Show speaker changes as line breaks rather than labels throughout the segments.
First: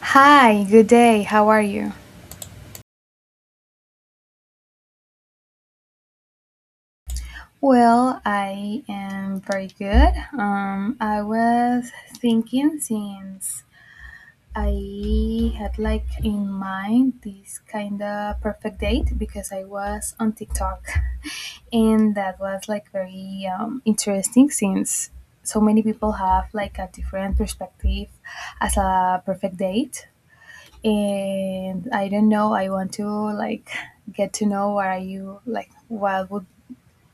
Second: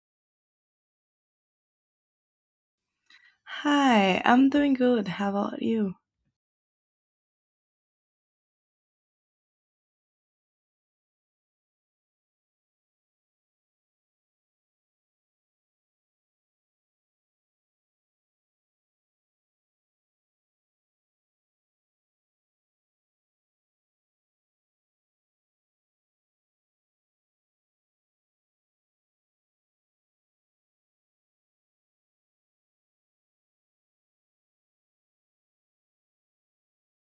Hi, good day. How are you?
Hi, I'm doing good. How about you?
Well, I am very good. I was thinking since I had like in mind this kind of perfect date because I was on TikTok and that was like very interesting since so many people have like a different perspective as a perfect date, and I don't know. I want to like get to know what are you like. What would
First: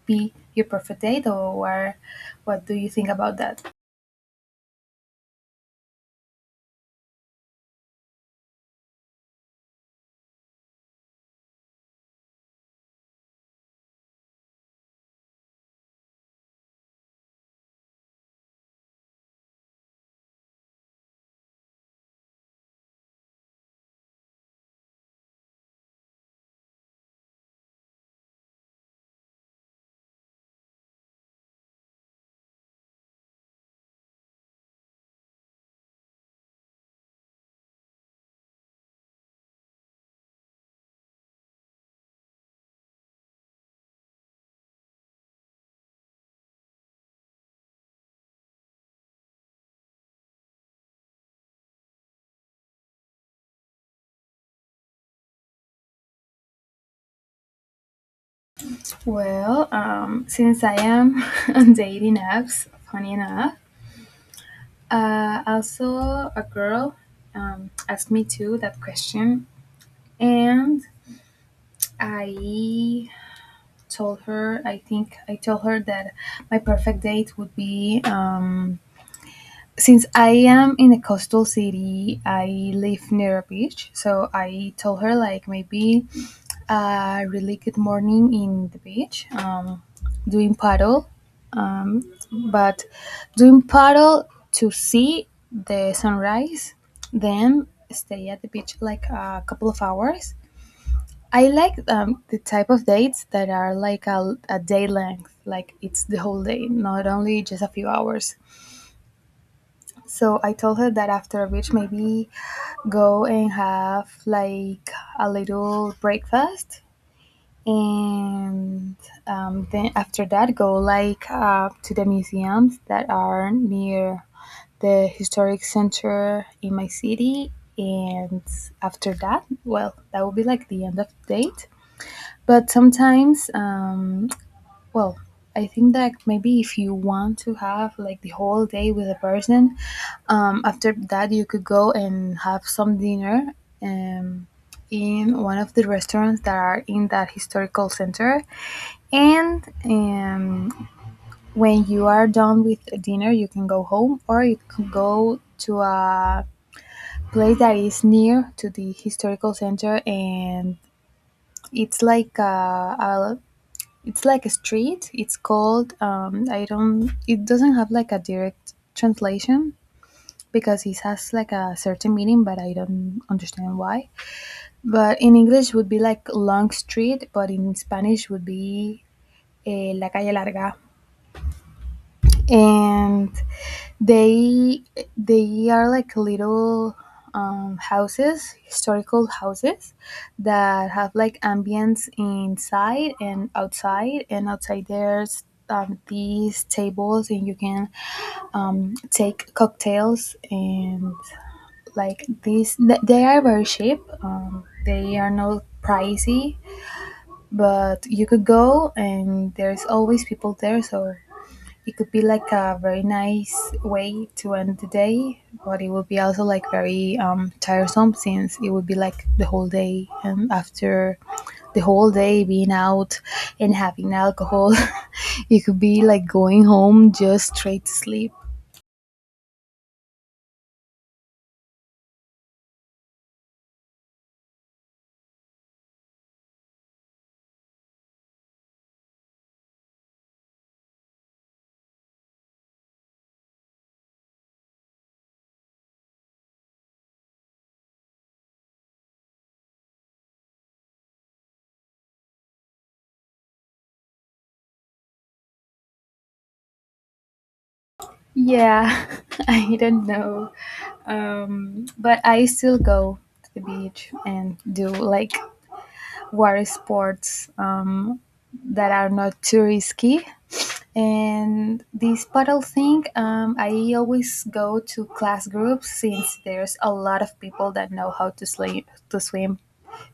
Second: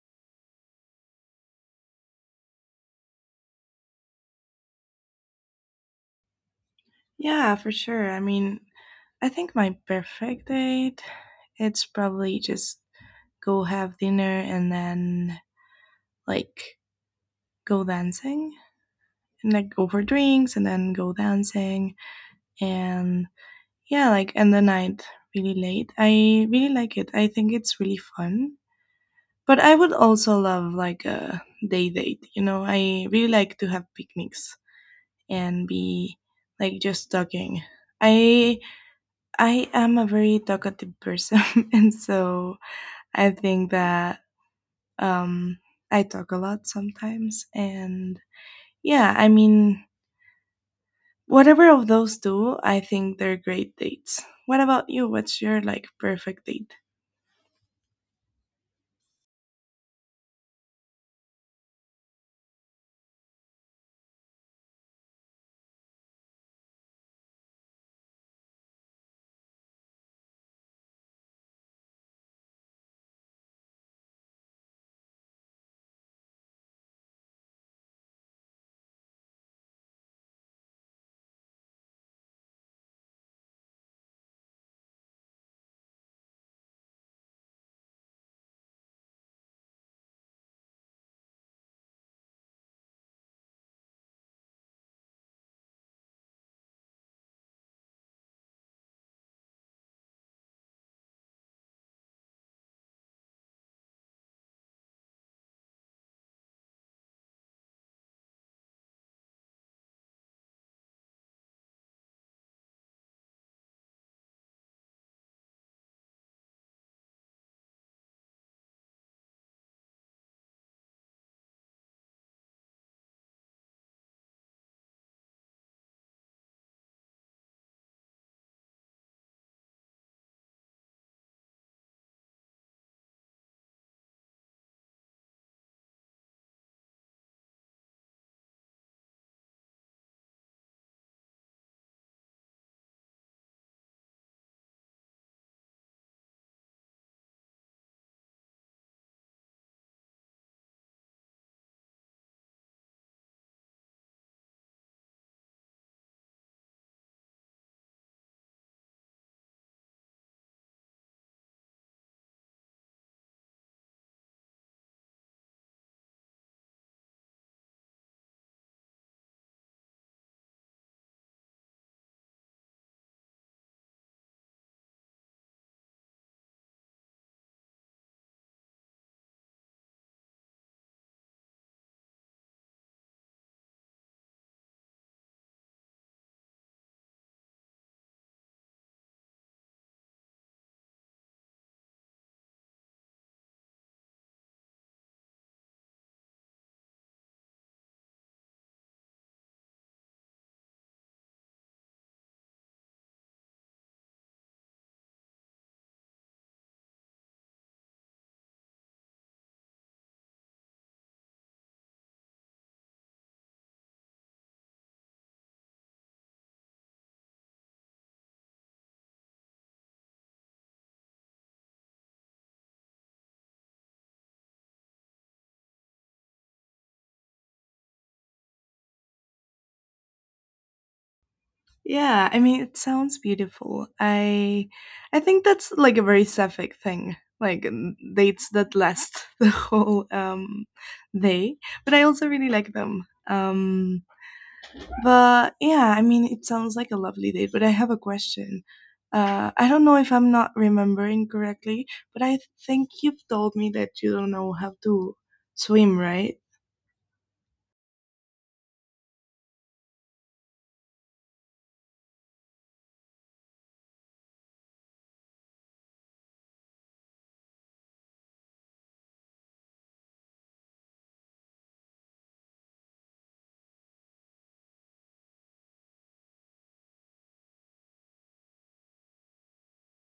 be your perfect date, or what? What do you think about that?
Yeah, for sure. I think my perfect date, it's probably just go have dinner and then like go dancing and like go for drinks and then go dancing and yeah, like end the night really late. I really like it. I think it's really fun. But I would also love like a day date. You know, I really like to have picnics. And be like just talking. I I am a very talkative person, and so I think that um, I talk a lot sometimes. And yeah, whatever of those two, I think they're great dates. What about you? What's your like perfect date?
Well, since I am on dating apps, funny enough, also a girl asked me too that question, and I told her. I think I told her that my perfect date would be. Since I am in a coastal city, I live near a beach. So I told her like maybe a really good morning in the beach, doing paddle, but doing paddle to see the sunrise, then stay at the beach like a couple of hours. I like the type of dates that are like a day length, like it's the whole day, not only just a few hours. So I told her that after a beach, maybe go and have like a little breakfast, and then after that go like to the museums that are near the historic center in my city. And after that, well, that will be like the end of the date. But sometimes, well, I think that maybe if you want to have like the whole day with a person, after that you could go and have some dinner um, in one of the restaurants that are in that historical center. And when you are done with dinner, you can go home or you can go to a place that is near to the historical center. And it's like a, a it's like a street. It's called. I don't. It doesn't have like a direct translation because it has like a certain meaning, but I don't understand why. But in English would be like long street, but in Spanish would be la calle larga. And They they are like little houses, historical houses that have like ambience inside and outside. And outside there's these tables, and you can take cocktails and like these. They are very cheap. They are not pricey, but you could go, and there's always people there, so it could be like a very nice way to end the day. But it would be also like very tiresome since it would be like the whole day, and after the whole day being out and having alcohol, you could be like going home just straight to sleep.
Yeah, I mean, it sounds beautiful. I think that's like a very sapphic thing, like dates that last the whole day. But I also really like them. But yeah, I mean, it sounds like a lovely date, but I have a question. I don't know if I'm not remembering correctly, but I think you've told me that you don't know how to swim, right?
Yeah, I don't know. But I still go to the beach and do like water sports that are not too risky. And this paddle thing, I always go to class groups since there's a lot of people that know how to swim. To swim,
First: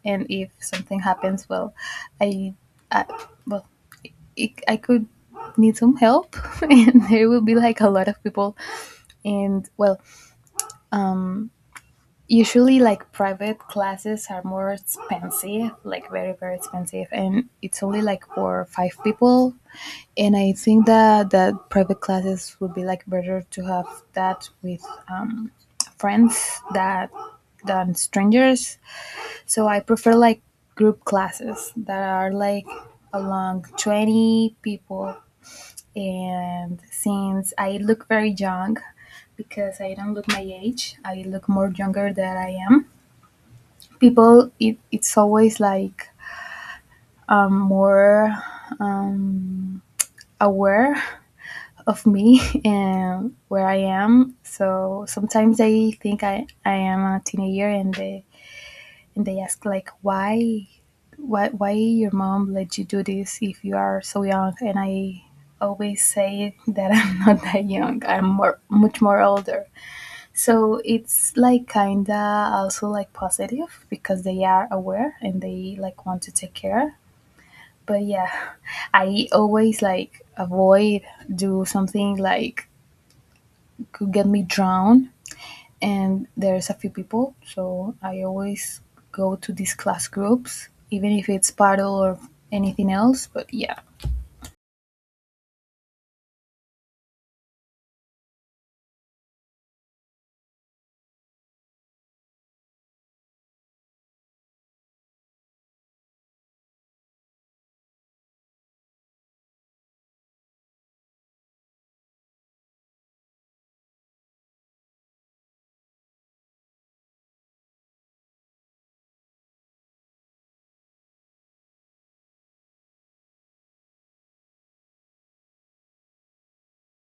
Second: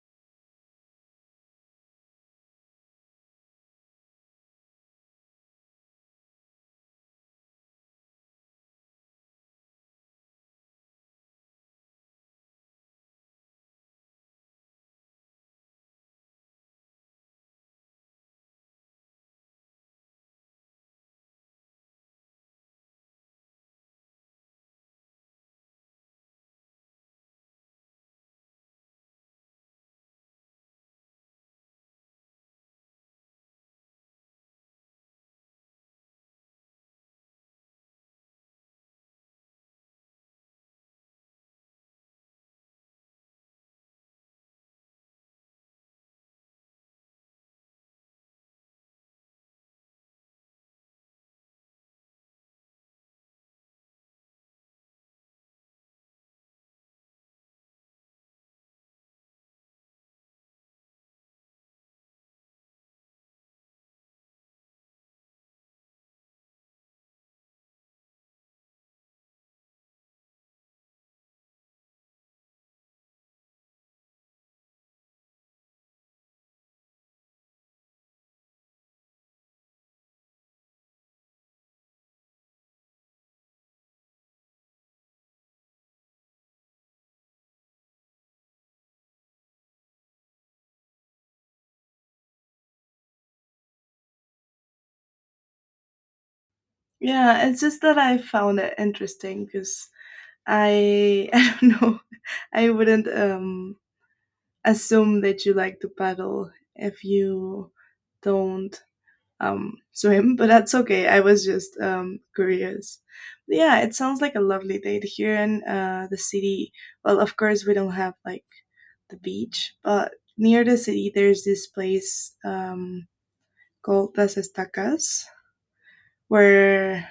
and if something happens, well, I, I well, I could need some help, and there will be like a lot of people. And well, usually like private classes are more expensive, like very very expensive, and it's only like for five people. And I think that private classes would be like better to have that with friends that than strangers. So I prefer like group classes that are like along 20 people. And since I look very young, because I don't look my age, I look more younger than I am. People, it's always like more um, aware of me and where I am. So sometimes I think I am a teenager, and they ask like why your mom let you do this if you are so young. And I always say that I'm not that young. I'm more much more older. So it's like kinda also like positive because they are aware and they like want to take care. But yeah, I always like avoid do something like could get me drowned. And there's a few people, so I always go to these class groups, even if it's paddle or anything else, but yeah.
Yeah, it's just that I found it interesting because I I don't know. I wouldn't assume that you like to paddle if you don't swim, but that's okay. I was just curious. Yeah, it sounds like a lovely day here in the city. Well, of course, we don't have like the beach, but near the city, there's this place called Las Estacas, where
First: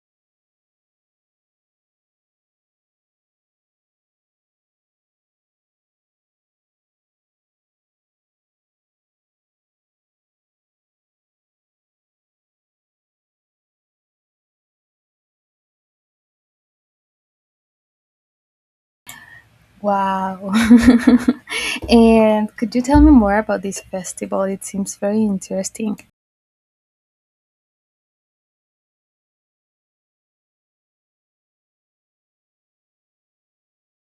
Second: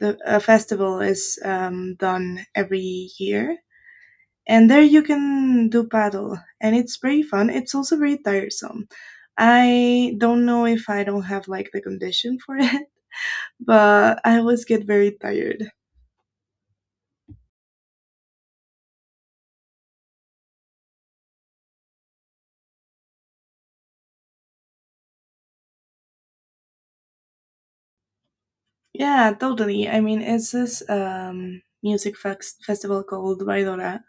the a festival is done every year, and there you can do paddle, and it's very fun. It's also very tiresome. I don't know if I don't have like the condition for it, but I always get very tired.
Wow. And could you tell me more about this festival? It seems very interesting.
Yeah, totally. It's this festival called Baidora,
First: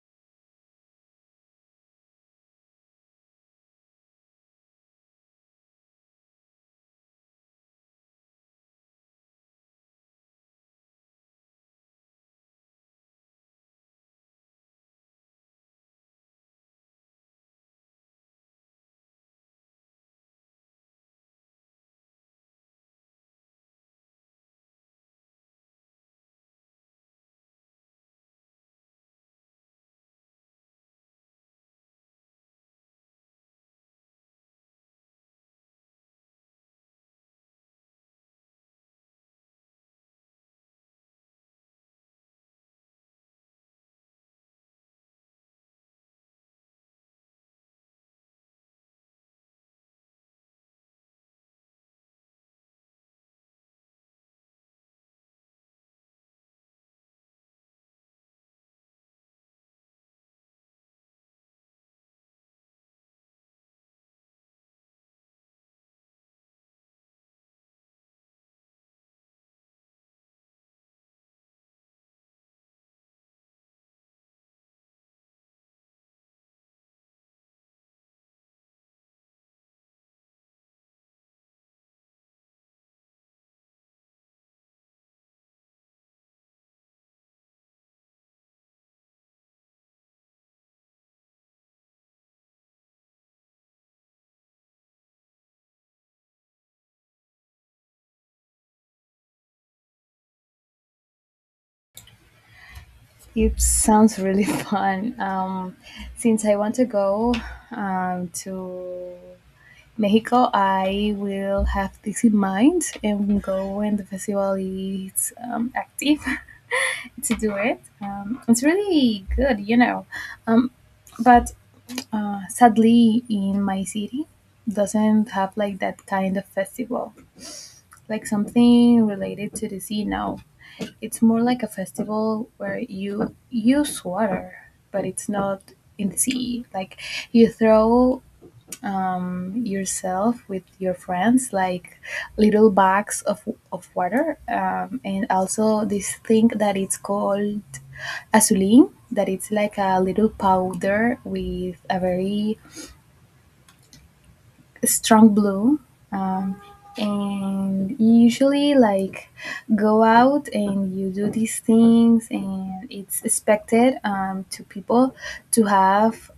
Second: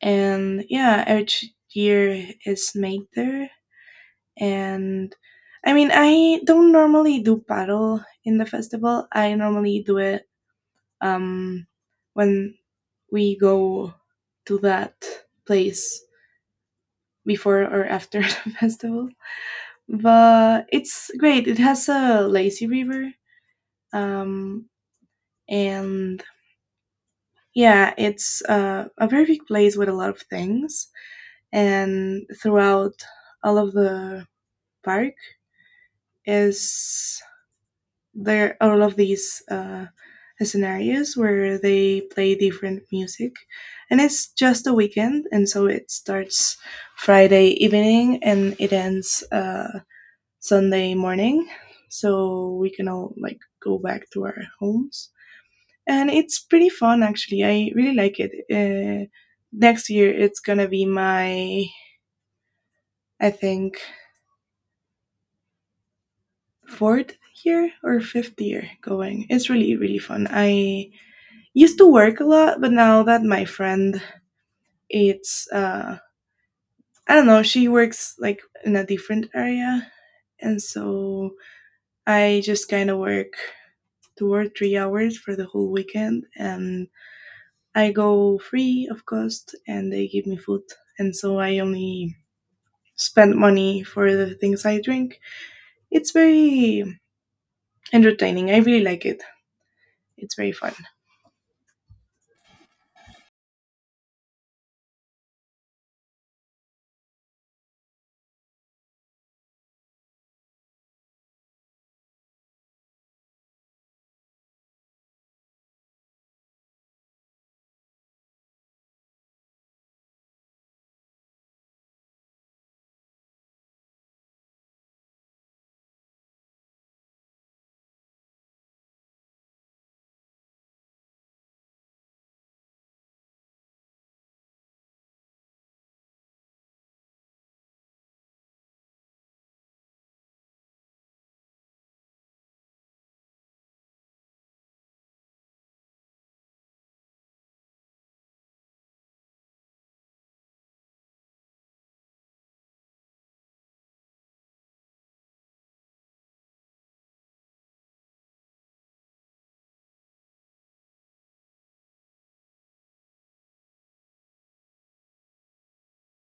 and yeah, each year is made there. And I don't normally do paddle in the festival. I normally do it um, when we go to that place before or after the festival. But it's great. It has a lazy river, um, and yeah, it's a very big place with a lot of things. And throughout all of the park, is there all of these scenarios where they play different music, and it's just a weekend, and so it starts Friday evening and it ends Sunday morning, so we can all like go back to our homes. And it's pretty fun, actually. I really like it. Next year it's gonna be my, I think, fourth year or fifth year going. It's really really fun. I used to work a lot, but now that my friend, it's I don't know, she works like in a different area, and so I just kind of work 2 or 3 hours for the whole weekend, and I go free of cost and they give me food, and so I only spend money for the things I drink. It's very entertaining. I really like it. It's very fun.
It sounds really fun. Since I want to go to Mexico, I will have this in mind and go when the festival is active to do it. It's really good. Um, but sadly, in my city, doesn't have like that kind of festival, like something related to the sea. No, it's more like a festival where you use water, but it's not in the sea. Like you throw yourself with your friends, like little bags of water, and also this thing that it's called azulin, that it's like a little powder with a very strong blue. Um, and you usually like go out and you do these things, and it's expected to people to have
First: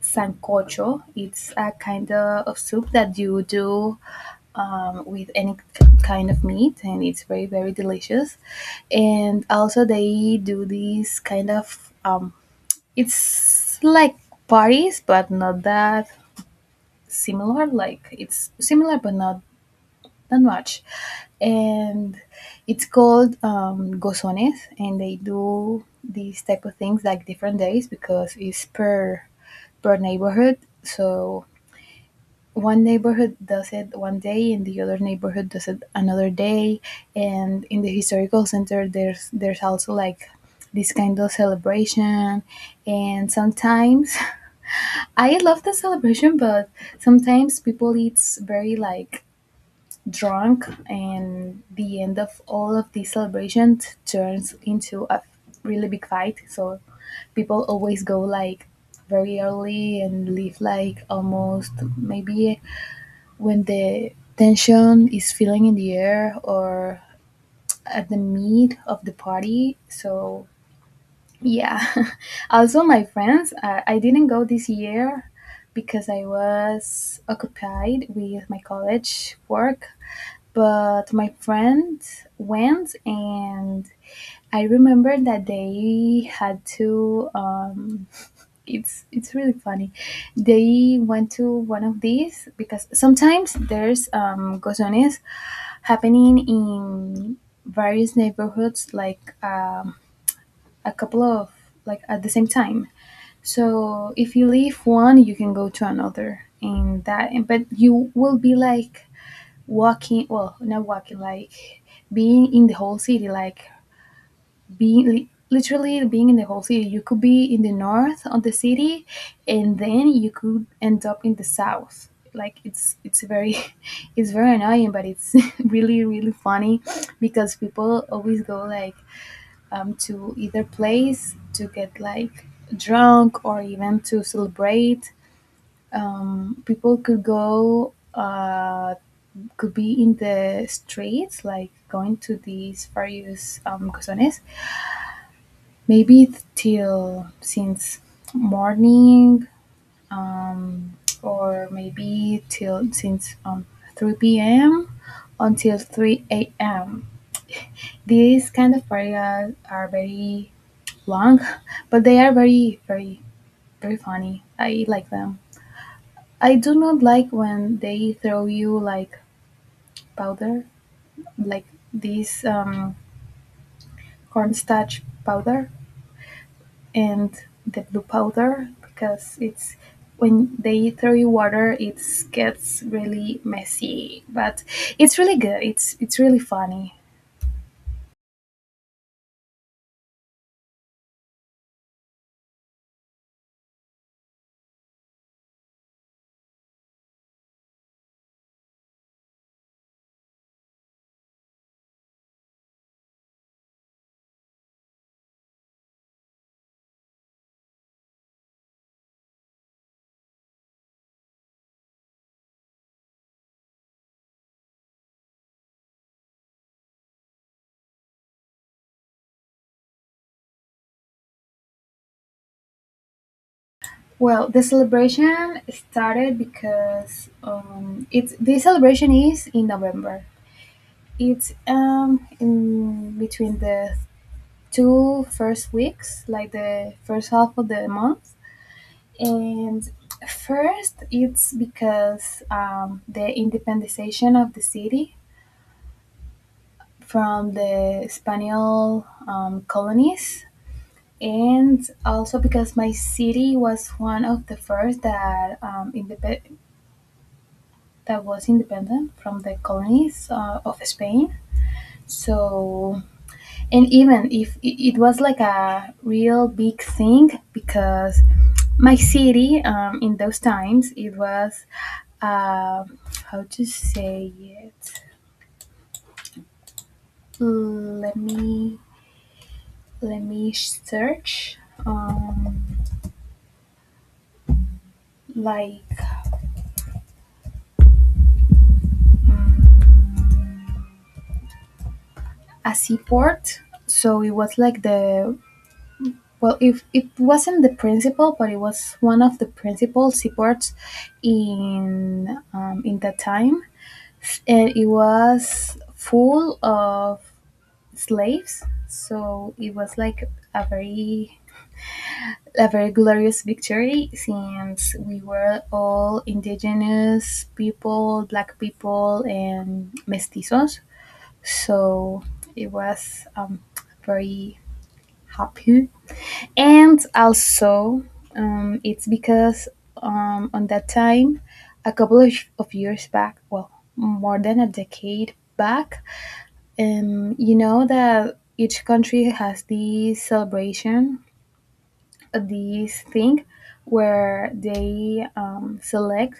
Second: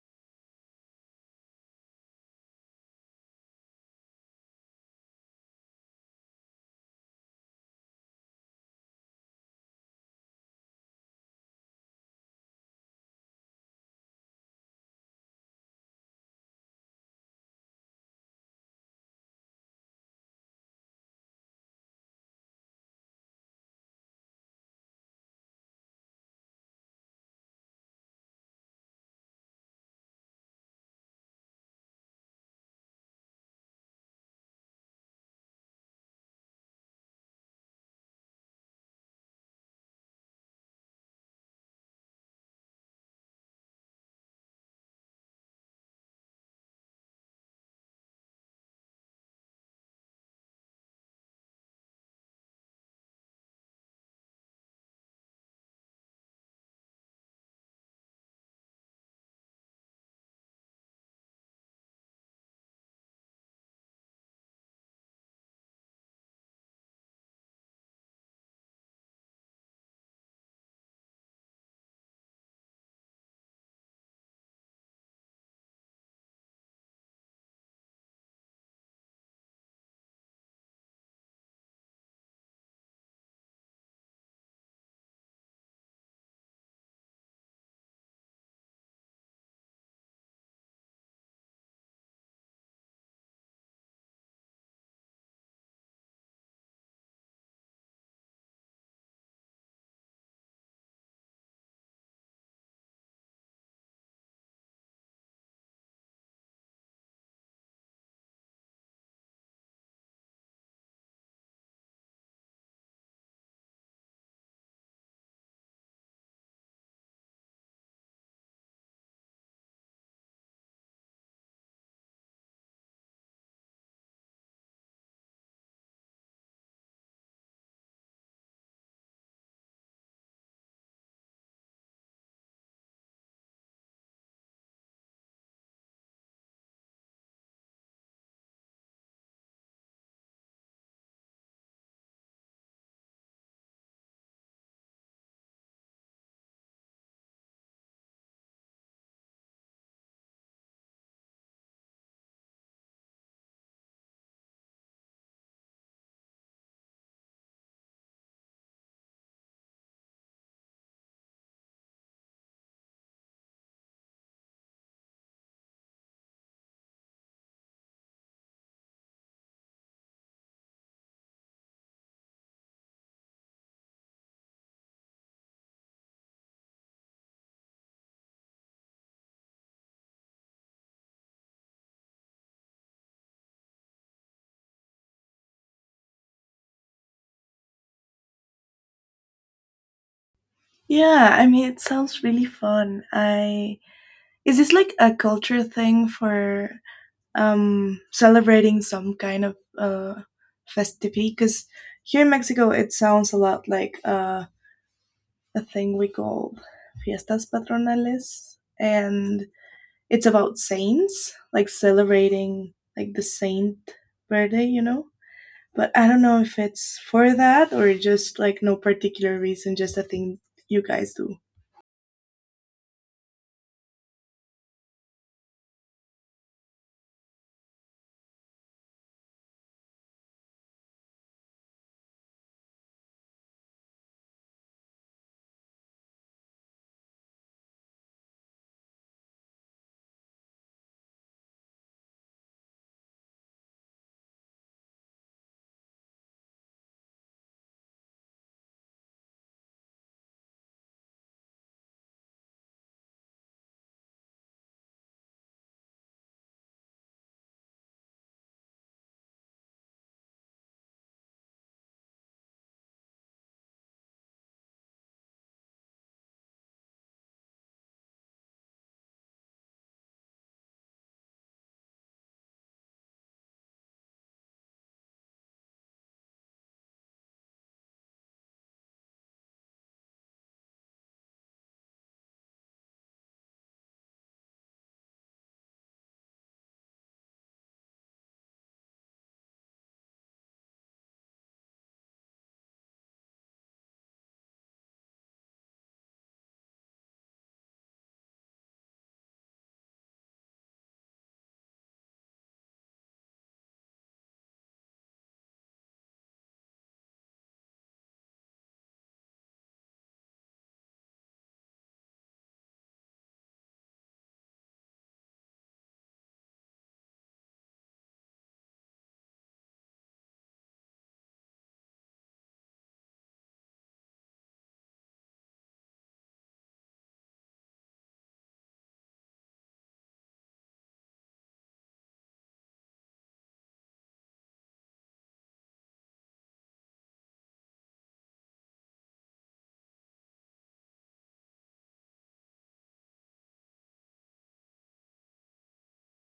sancocho. It's a kind of soup that you do with any kind of meat, and it's very very delicious. And also they do these kind of it's like parties, but not that similar. Like it's similar, but not that much. And it's called gozones, and they do these type of things like different days because it's per neighborhood. So one neighborhood does it one day, and the other neighborhood does it another day. And in the historical center, there's also like this kind of celebration. And sometimes I love the celebration, but sometimes people it's very like drunk, and the end of all of these celebrations turns into a really big fight. So people always go like very early and leave like almost maybe when the tension is feeling in the air or at the meat of the party. So, yeah. Also, my friends, I didn't go this year because I was occupied with my college work, but my friends went. And I remember that they had to. It's really funny. They went to one of these because sometimes there's gozones happening in various neighborhoods, like a couple of like at the same time. So if you leave one, you can go to another, and that. But you will be like walking, well, not walking, like being in the whole city, like being literally being in the whole city. You could be in the north of the city, and then you could end up in the south. Like it's very it's very annoying, but it's really really funny because people always go like to either place to get like drunk or even to celebrate. People could go could be in the streets like going to these various corazones. Maybe till since morning, um, or maybe till since 3 p.m. until 3 a.m. These kind of areas are very long, but they are very, very, very funny. I like them. I do not like when they throw you like powder, like this cornstarch powder and the blue powder, because it's when they throw you water, it gets really messy. But it's really good. It's really funny.
Yeah, I mean it sounds really fun. I Is this like a culture thing for celebrating some kind of festivity? Because here in Mexico, it sounds a lot like a thing we call fiestas patronales, and it's about saints, like celebrating like the saint birthday, you know. But I don't know if it's for that or just like no particular reason, just a thing you guys do.
Well, the celebration started because it's the celebration is in November. It's in between the 2 first weeks, like the first half of the month. And first it's because the independization of the city from the Spanish colonies. And also because my city was one of the first that was independent from the colonies of Spain. So, and even if it was like a real big thing because my city in those times it was uh, how to say it. Let me let me search um like um, a seaport. So it was like the well, if it wasn't the principal, but it was one of the principal seaports in in that time, and it was full of slaves. So it was like a very a very glorious victory since we were all indigenous people, black people, and mestizos. So it was very happy. And also, it's because on that time, a couple of years back, well, more than a decade back, you know that each country has this celebration, this thing where they select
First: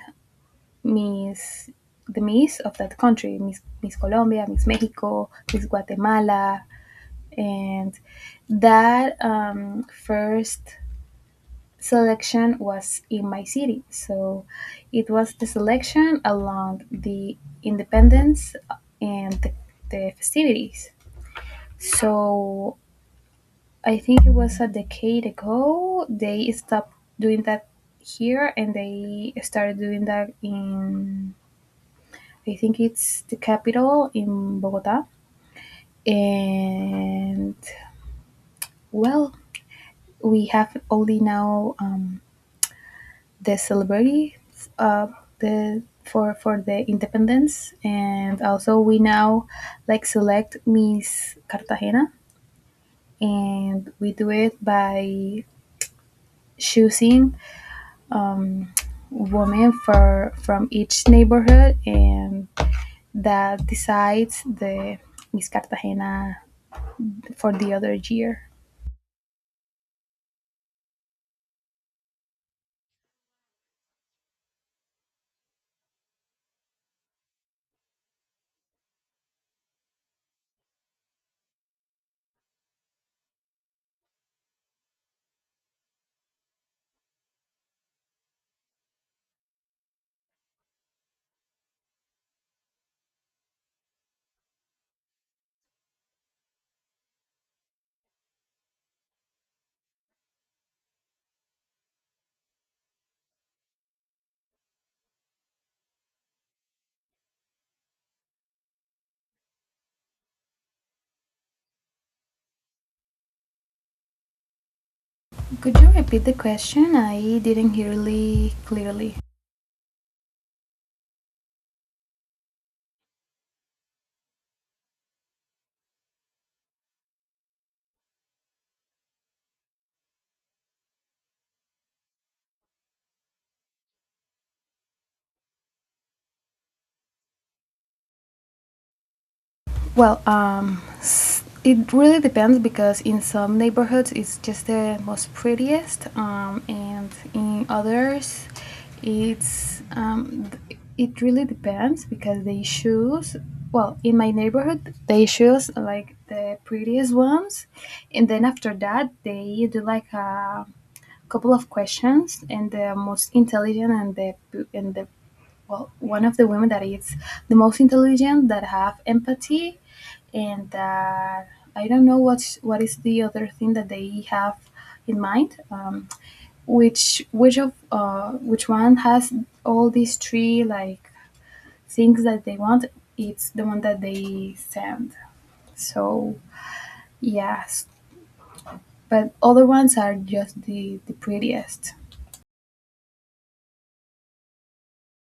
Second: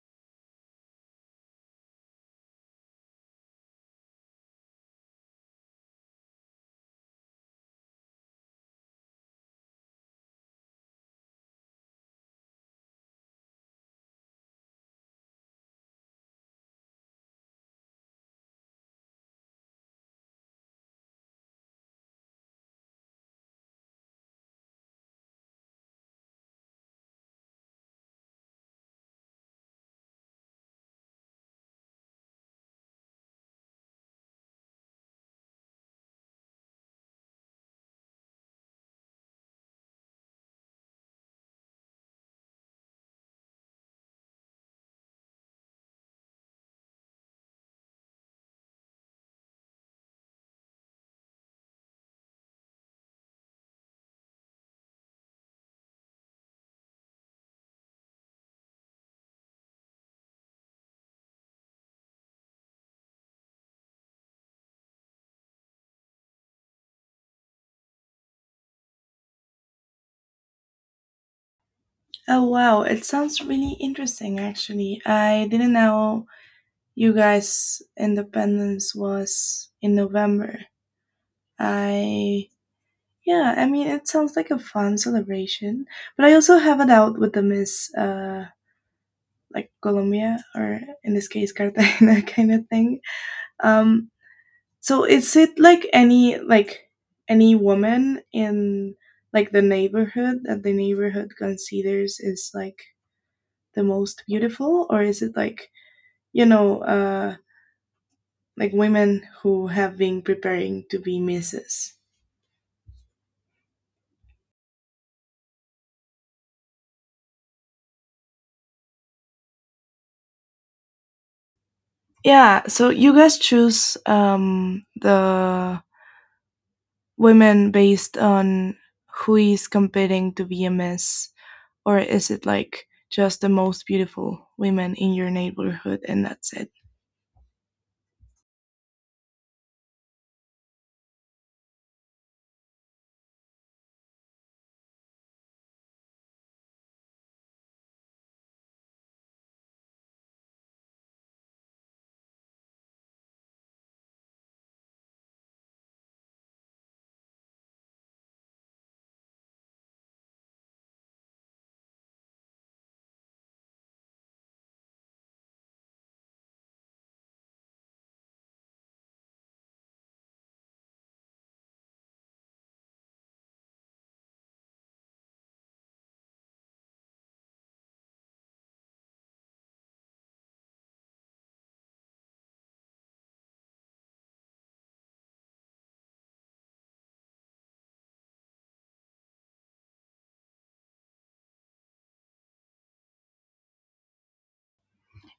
miss, the miss of that country: miss Colombia, Miss Mexico, Miss Guatemala. And that first selection was in my city. So it was the selection along the independence and the festivities. So I think it was a decade ago they stopped doing that here, and they started doing that in, I think it's the capital, in Bogota. And, well, we have only now the celebrity, uh, the, for the independence. And also we now like select Miss Cartagena, and we do it by choosing um, women for from each neighborhood, and that decides the Miss Cartagena for the other year.
Oh wow, it sounds really interesting actually. I didn't know you guys' independence was in November. I Yeah, I mean it sounds like a fun celebration, but I also have it out with the Miss like Colombia, or in this case Cartagena, kind of thing. Um so is it like any woman in like the neighborhood that the neighborhood considers is like the most beautiful, or is it like you know like women who have been preparing to be misses?
Could you repeat the question? I didn't hear really clearly.
Yeah, so you guys choose the women based on who is competing to be a miss, or is it like just the most beautiful women in your neighborhood and that's it?
Well, it really depends, because in some neighborhoods it's just the most prettiest, and in others, it's, it really depends because they choose. Well, in my neighborhood, they choose like the prettiest ones, and then after that, they do like a couple of questions, and the most intelligent, and the well, one of the women that is the most intelligent, that have empathy, and that, I don't know what's what is the other thing that they have in mind. Which of, which one has all these three like things that they want, it's the one that they send. So yes, but other ones are just the prettiest.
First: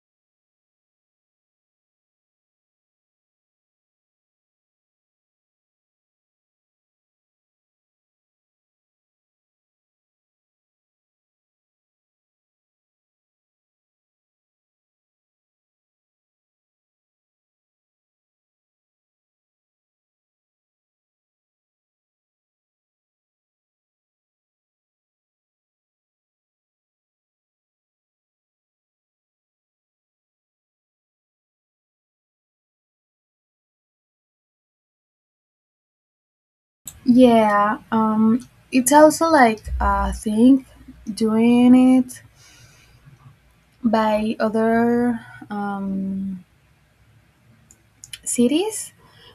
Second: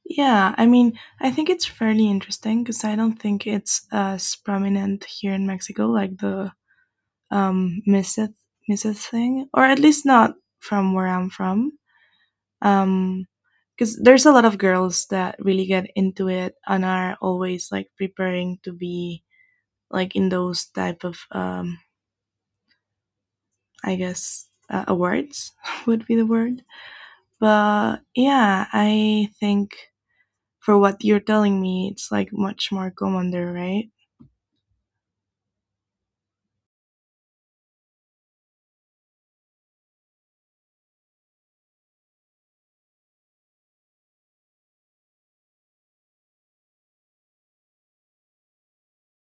Yeah, I mean, I think it's fairly interesting because I don't think it's as prominent here in Mexico, like the um Mrs. Mrs. thing, or at least not from where I'm from. Um, because there's a lot of girls that really get into it and are always like preparing to be like in those type of I guess awards would be the word. But yeah, I think for what you're telling me, it's like much more common there, right?
Yeah, it's also like a thing, doing it by other um, cities.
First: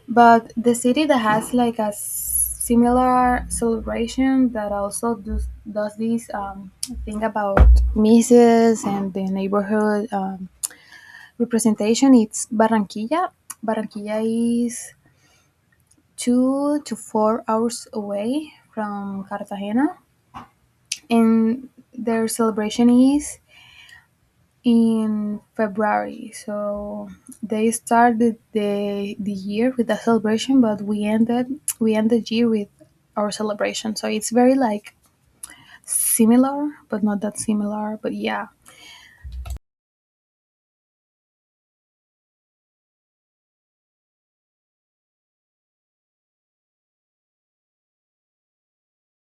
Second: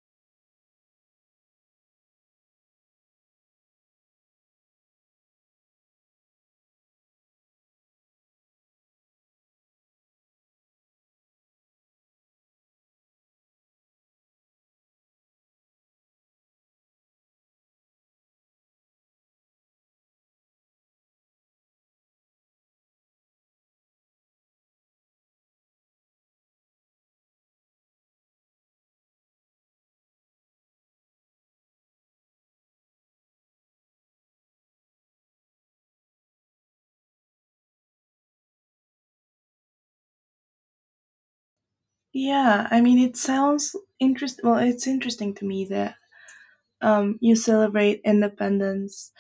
But the city that has like a similar celebration that also does this thing about misses and the neighborhood representation, it's Barranquilla. Barranquilla is 2 to 4 hours away from Cartagena, and their celebration is in February. So they started the year with a celebration, but we end the year with our celebration. So it's very like similar, but not that similar. But yeah,
Yeah, I mean, it sounds interesting. Well, it's interesting to me that you celebrate independence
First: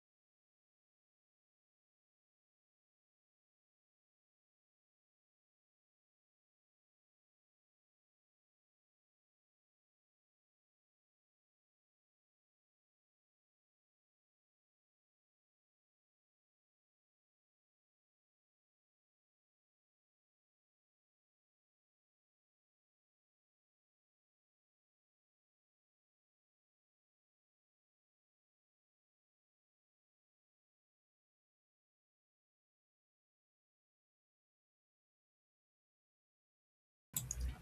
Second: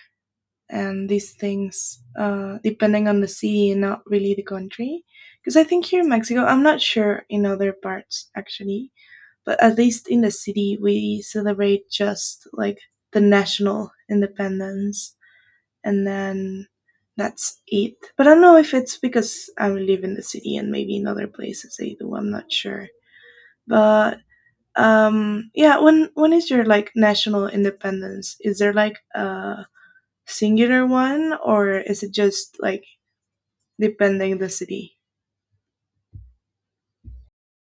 and these things depending on the city and not really the country. Because I think here in Mexico, I'm not sure in other parts actually, but at least in the city, we celebrate just like the national independence, and then that's it. But I don't know if it's because I live in the city and maybe in other places they do, I'm not sure. But yeah, when is your like national independence? Is there like a singular one, or is it just like depending the city?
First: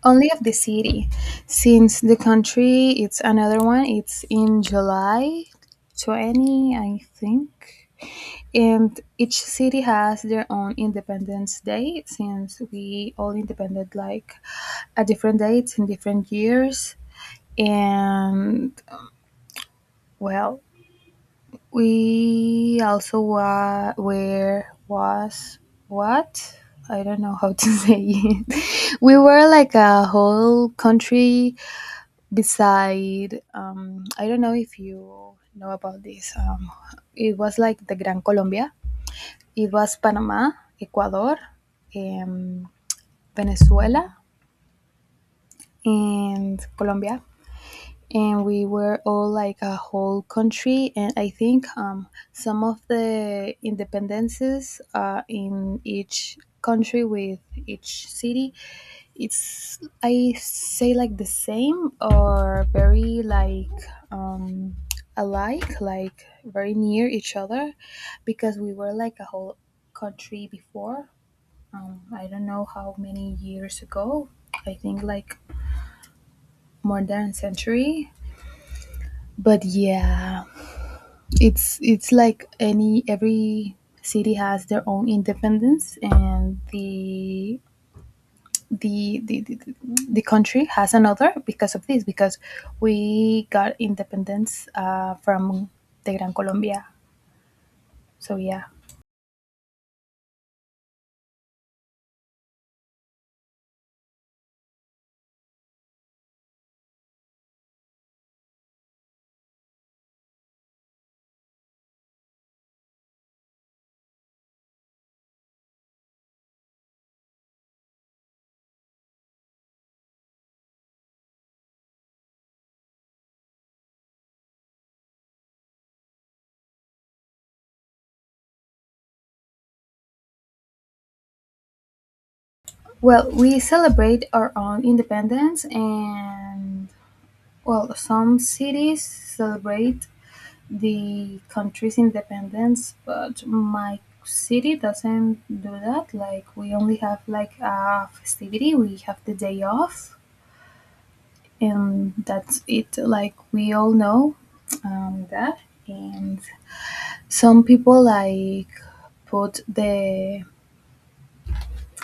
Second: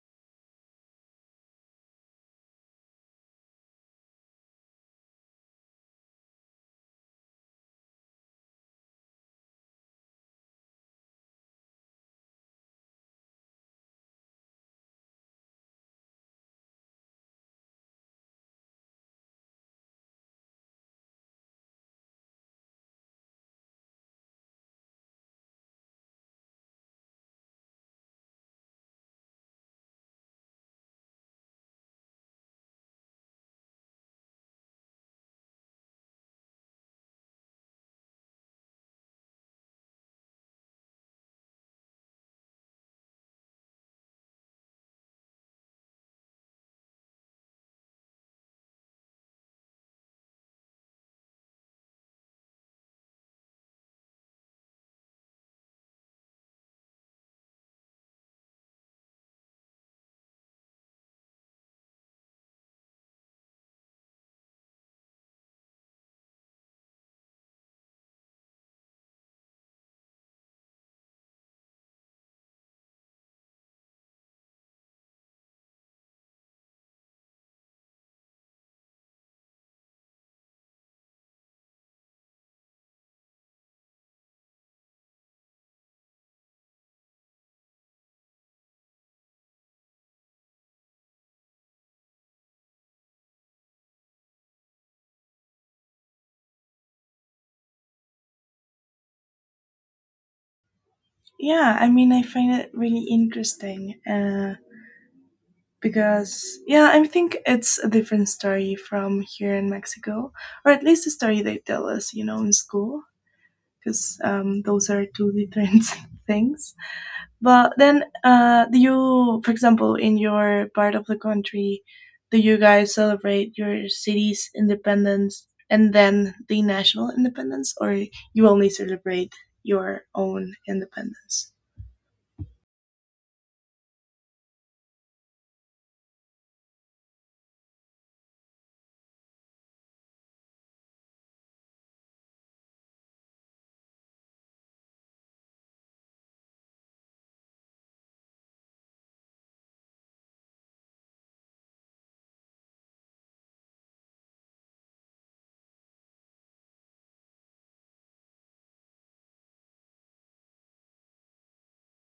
only of the city, since the country, it's another one. It's in July 20, I think. And each city has their own Independence Day, since we all independent like at different dates in different years. And, well, we also wa- were was, what? I don't know how to say it. We were like a whole country beside. I don't know if you know about this. It was like the Gran Colombia. It was Panama, Ecuador, um, Venezuela, and Colombia. And we were all like a whole country. And I think, some of the independences, in each country with each city, it's, I say, like the same or very like, um, alike, like very near each other, because we were like a whole country before, I don't know how many years ago. I think like more than a century. But yeah, it's like any, every city has their own independence, and the, the country has another, because of this, because we got independence from the Gran Colombia. So yeah.
Yeah, I mean, I find it really interesting, because yeah, I think it's a different story from here in Mexico, or at least the story they tell us, you know, in school, because those are two different things. But then, do you, for example, in your part of the country, do you guys celebrate your city's independence and then the national independence, or you only celebrate your own independence?
Well, we celebrate our own independence, and, well, some cities celebrate the country's independence, but my city doesn't do that. Like, we only have like a festivity, we have the day off, and that's it. Like, we all know, that, and some people like put the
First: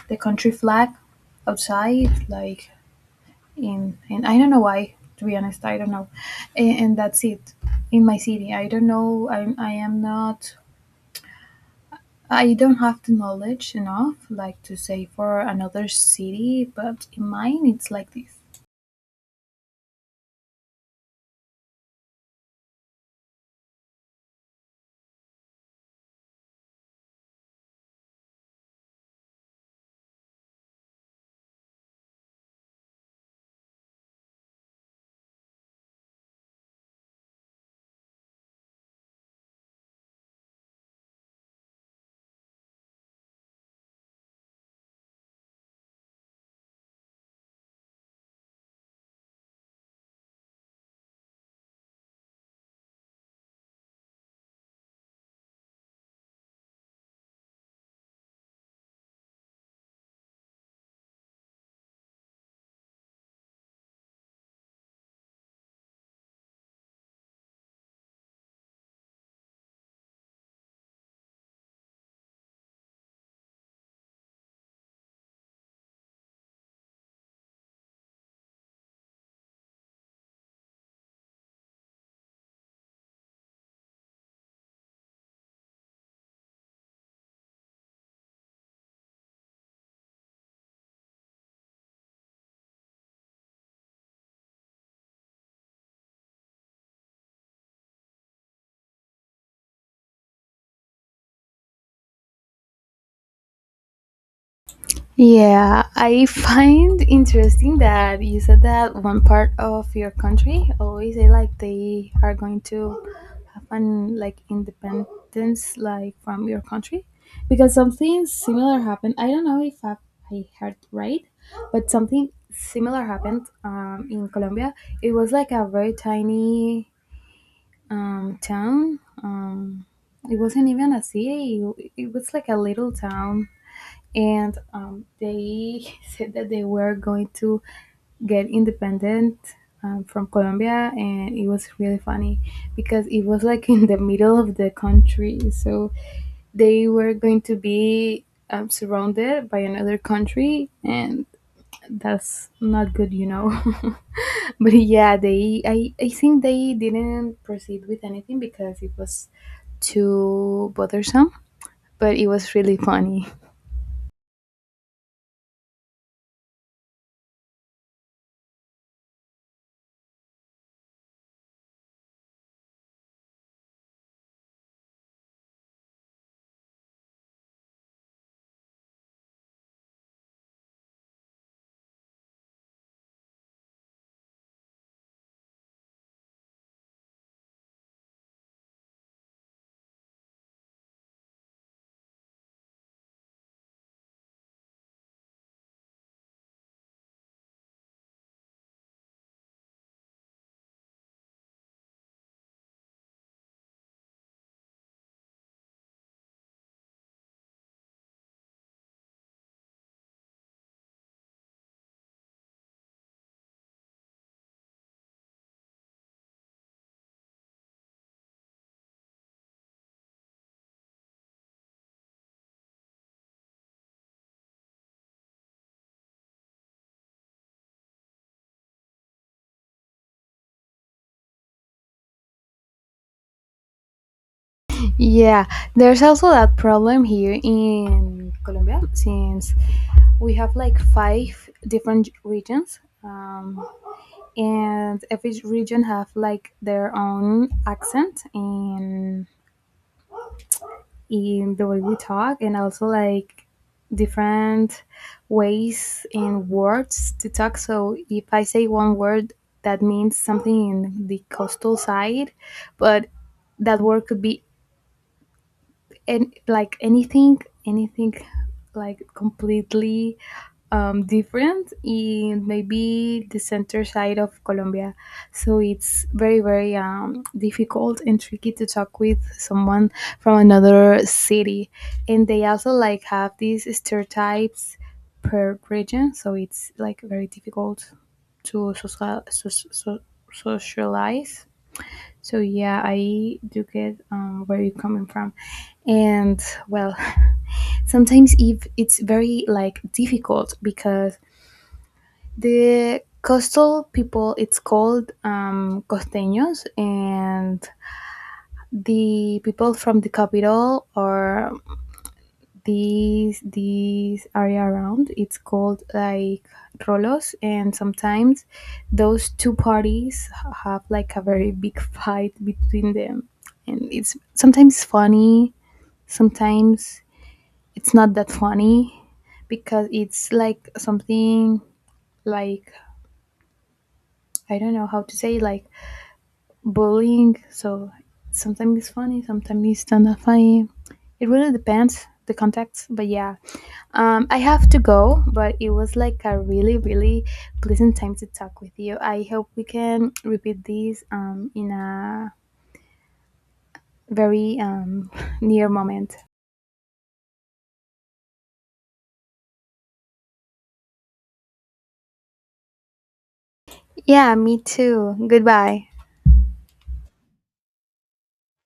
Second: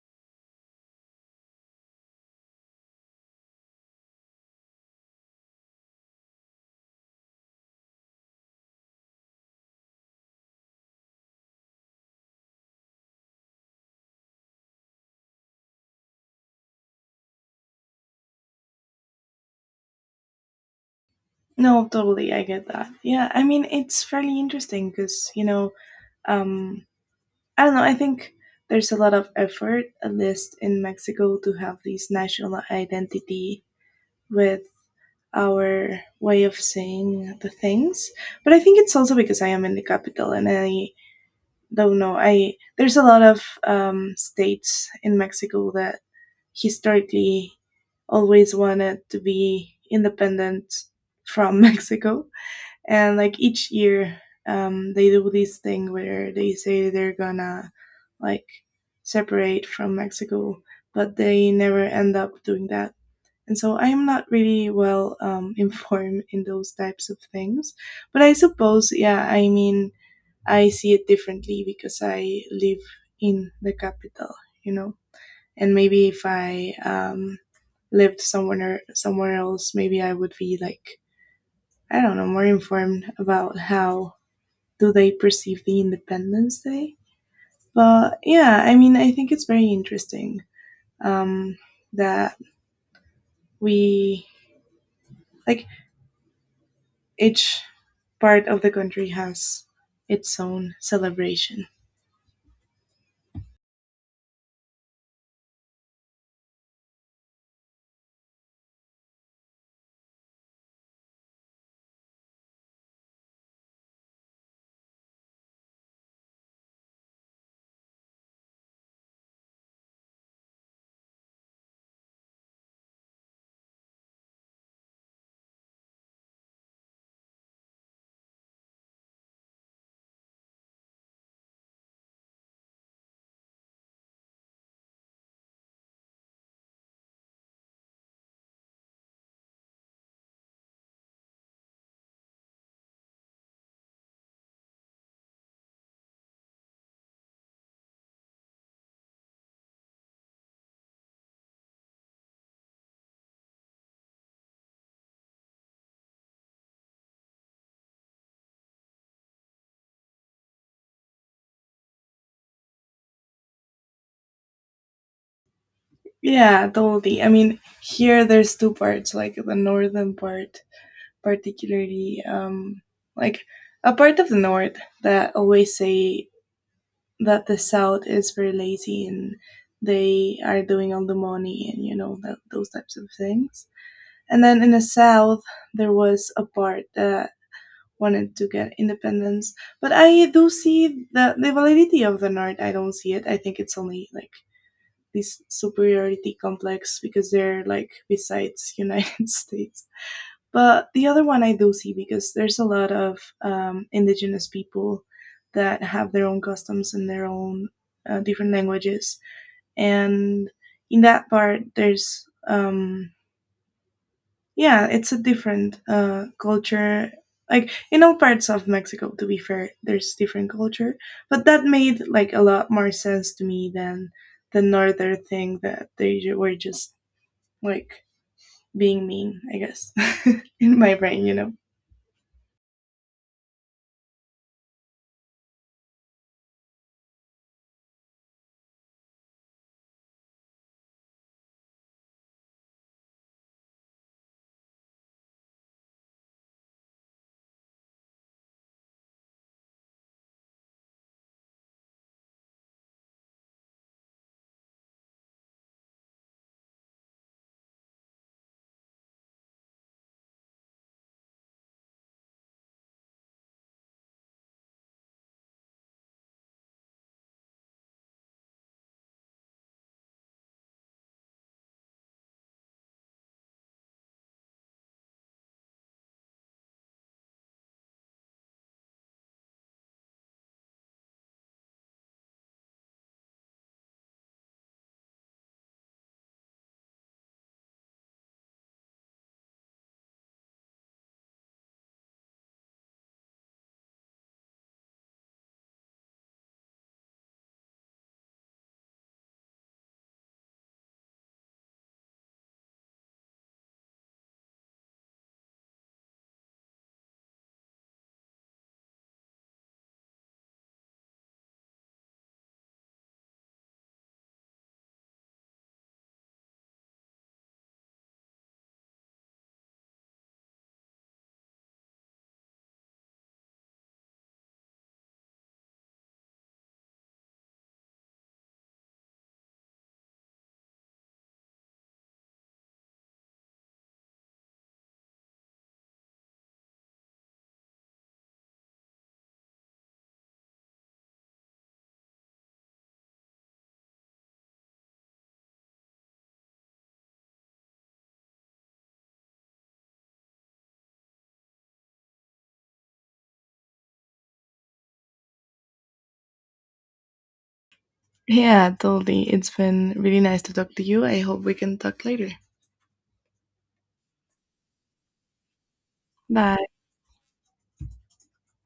the country flag outside, like, in, and I don't know why. To be honest, I don't know, and that's it. In my city, I don't know. I am not, I don't have the knowledge enough, like, to say for another city, but in mine it's like this.
No, totally, I get that. Yeah, I mean, it's fairly interesting because, you know, um, I don't know. I think there's a lot of effort, at least in Mexico, to have this national identity with our way of saying the things. But I think it's also because I am in the capital, and I don't know. I There's a lot of states in Mexico that historically always wanted to be independent from Mexico, and like each year they do this thing where they say they're gonna like separate from Mexico, but they never end up doing that. And so I am not really well informed in those types of things, but I suppose, yeah, I mean, I see it differently because I live in the capital, you know. And maybe if I lived somewhere else, maybe I would be like, I don't know, more informed about how do they perceive the Independence Day? But yeah, I mean, I think it's very interesting um, that we like each part of the country has its own celebration.
Yeah, I find interesting that you said that one part of your country always say like they are going to have an, like, independence like from your country, because something similar happened. I don't know if I heard right, but something similar happened in Colombia. It was like a very tiny town. It wasn't even a city. It was like a little town, and they said that they were going to get independent from Colombia, and it was really funny because it was like in the middle of the country, so they were going to be surrounded by another country, and that's not good, you know. But yeah, they, I think they didn't proceed with anything because it was too bothersome, but it was really funny.
Yeah, totally. I mean, here there's two parts, like the northern part, particularly like a part of the north that always say that the south is very lazy and they are doing all the money and you know that those types of things. And then in the south, there was a part that wanted to get independence. But I do see the validity of the north. I don't see it. I think it's only like this superiority complex because they're like besides United States. But the other one I do see because there's a lot of indigenous people that have their own customs and their own different languages. And in that part, there's yeah, it's a different culture. Like in all parts of Mexico, to be fair, there's different culture, but that made like a lot more sense to me than the northern thing that they were just like being mean, I guess, in my brain, you know.
Yeah, there's also that problem here in Colombia, since we have like five different regions, and every region have like their own accent and in the way we talk, and also like different ways in words to talk. So if I say one word that means something in the coastal side, but that word could be, and like anything, anything like completely different in maybe the center side of Colombia. So it's very, very difficult and tricky to talk with someone from another city. And they also like have these stereotypes per region. So it's like very difficult to social, socialize. So yeah, I do get, where you're coming from, and, well, sometimes if it's very like difficult, because the coastal people, it's called, costeños, and the people from the capital are these area around, it's called like rolos. And sometimes those two parties have like a very big fight between them, and it's sometimes funny, sometimes it's not that funny, because it's like something like, I don't know how to say like, bullying. So sometimes it's funny, sometimes it's not funny. It really depends the context. But yeah, I have to go. But it was like a really, really pleasant time to talk with you. I hope we can repeat this in a very near moment.
Yeah, totally. It's been really nice to talk to you. I hope we can talk later.
Yeah, me too. Goodbye.
Bye.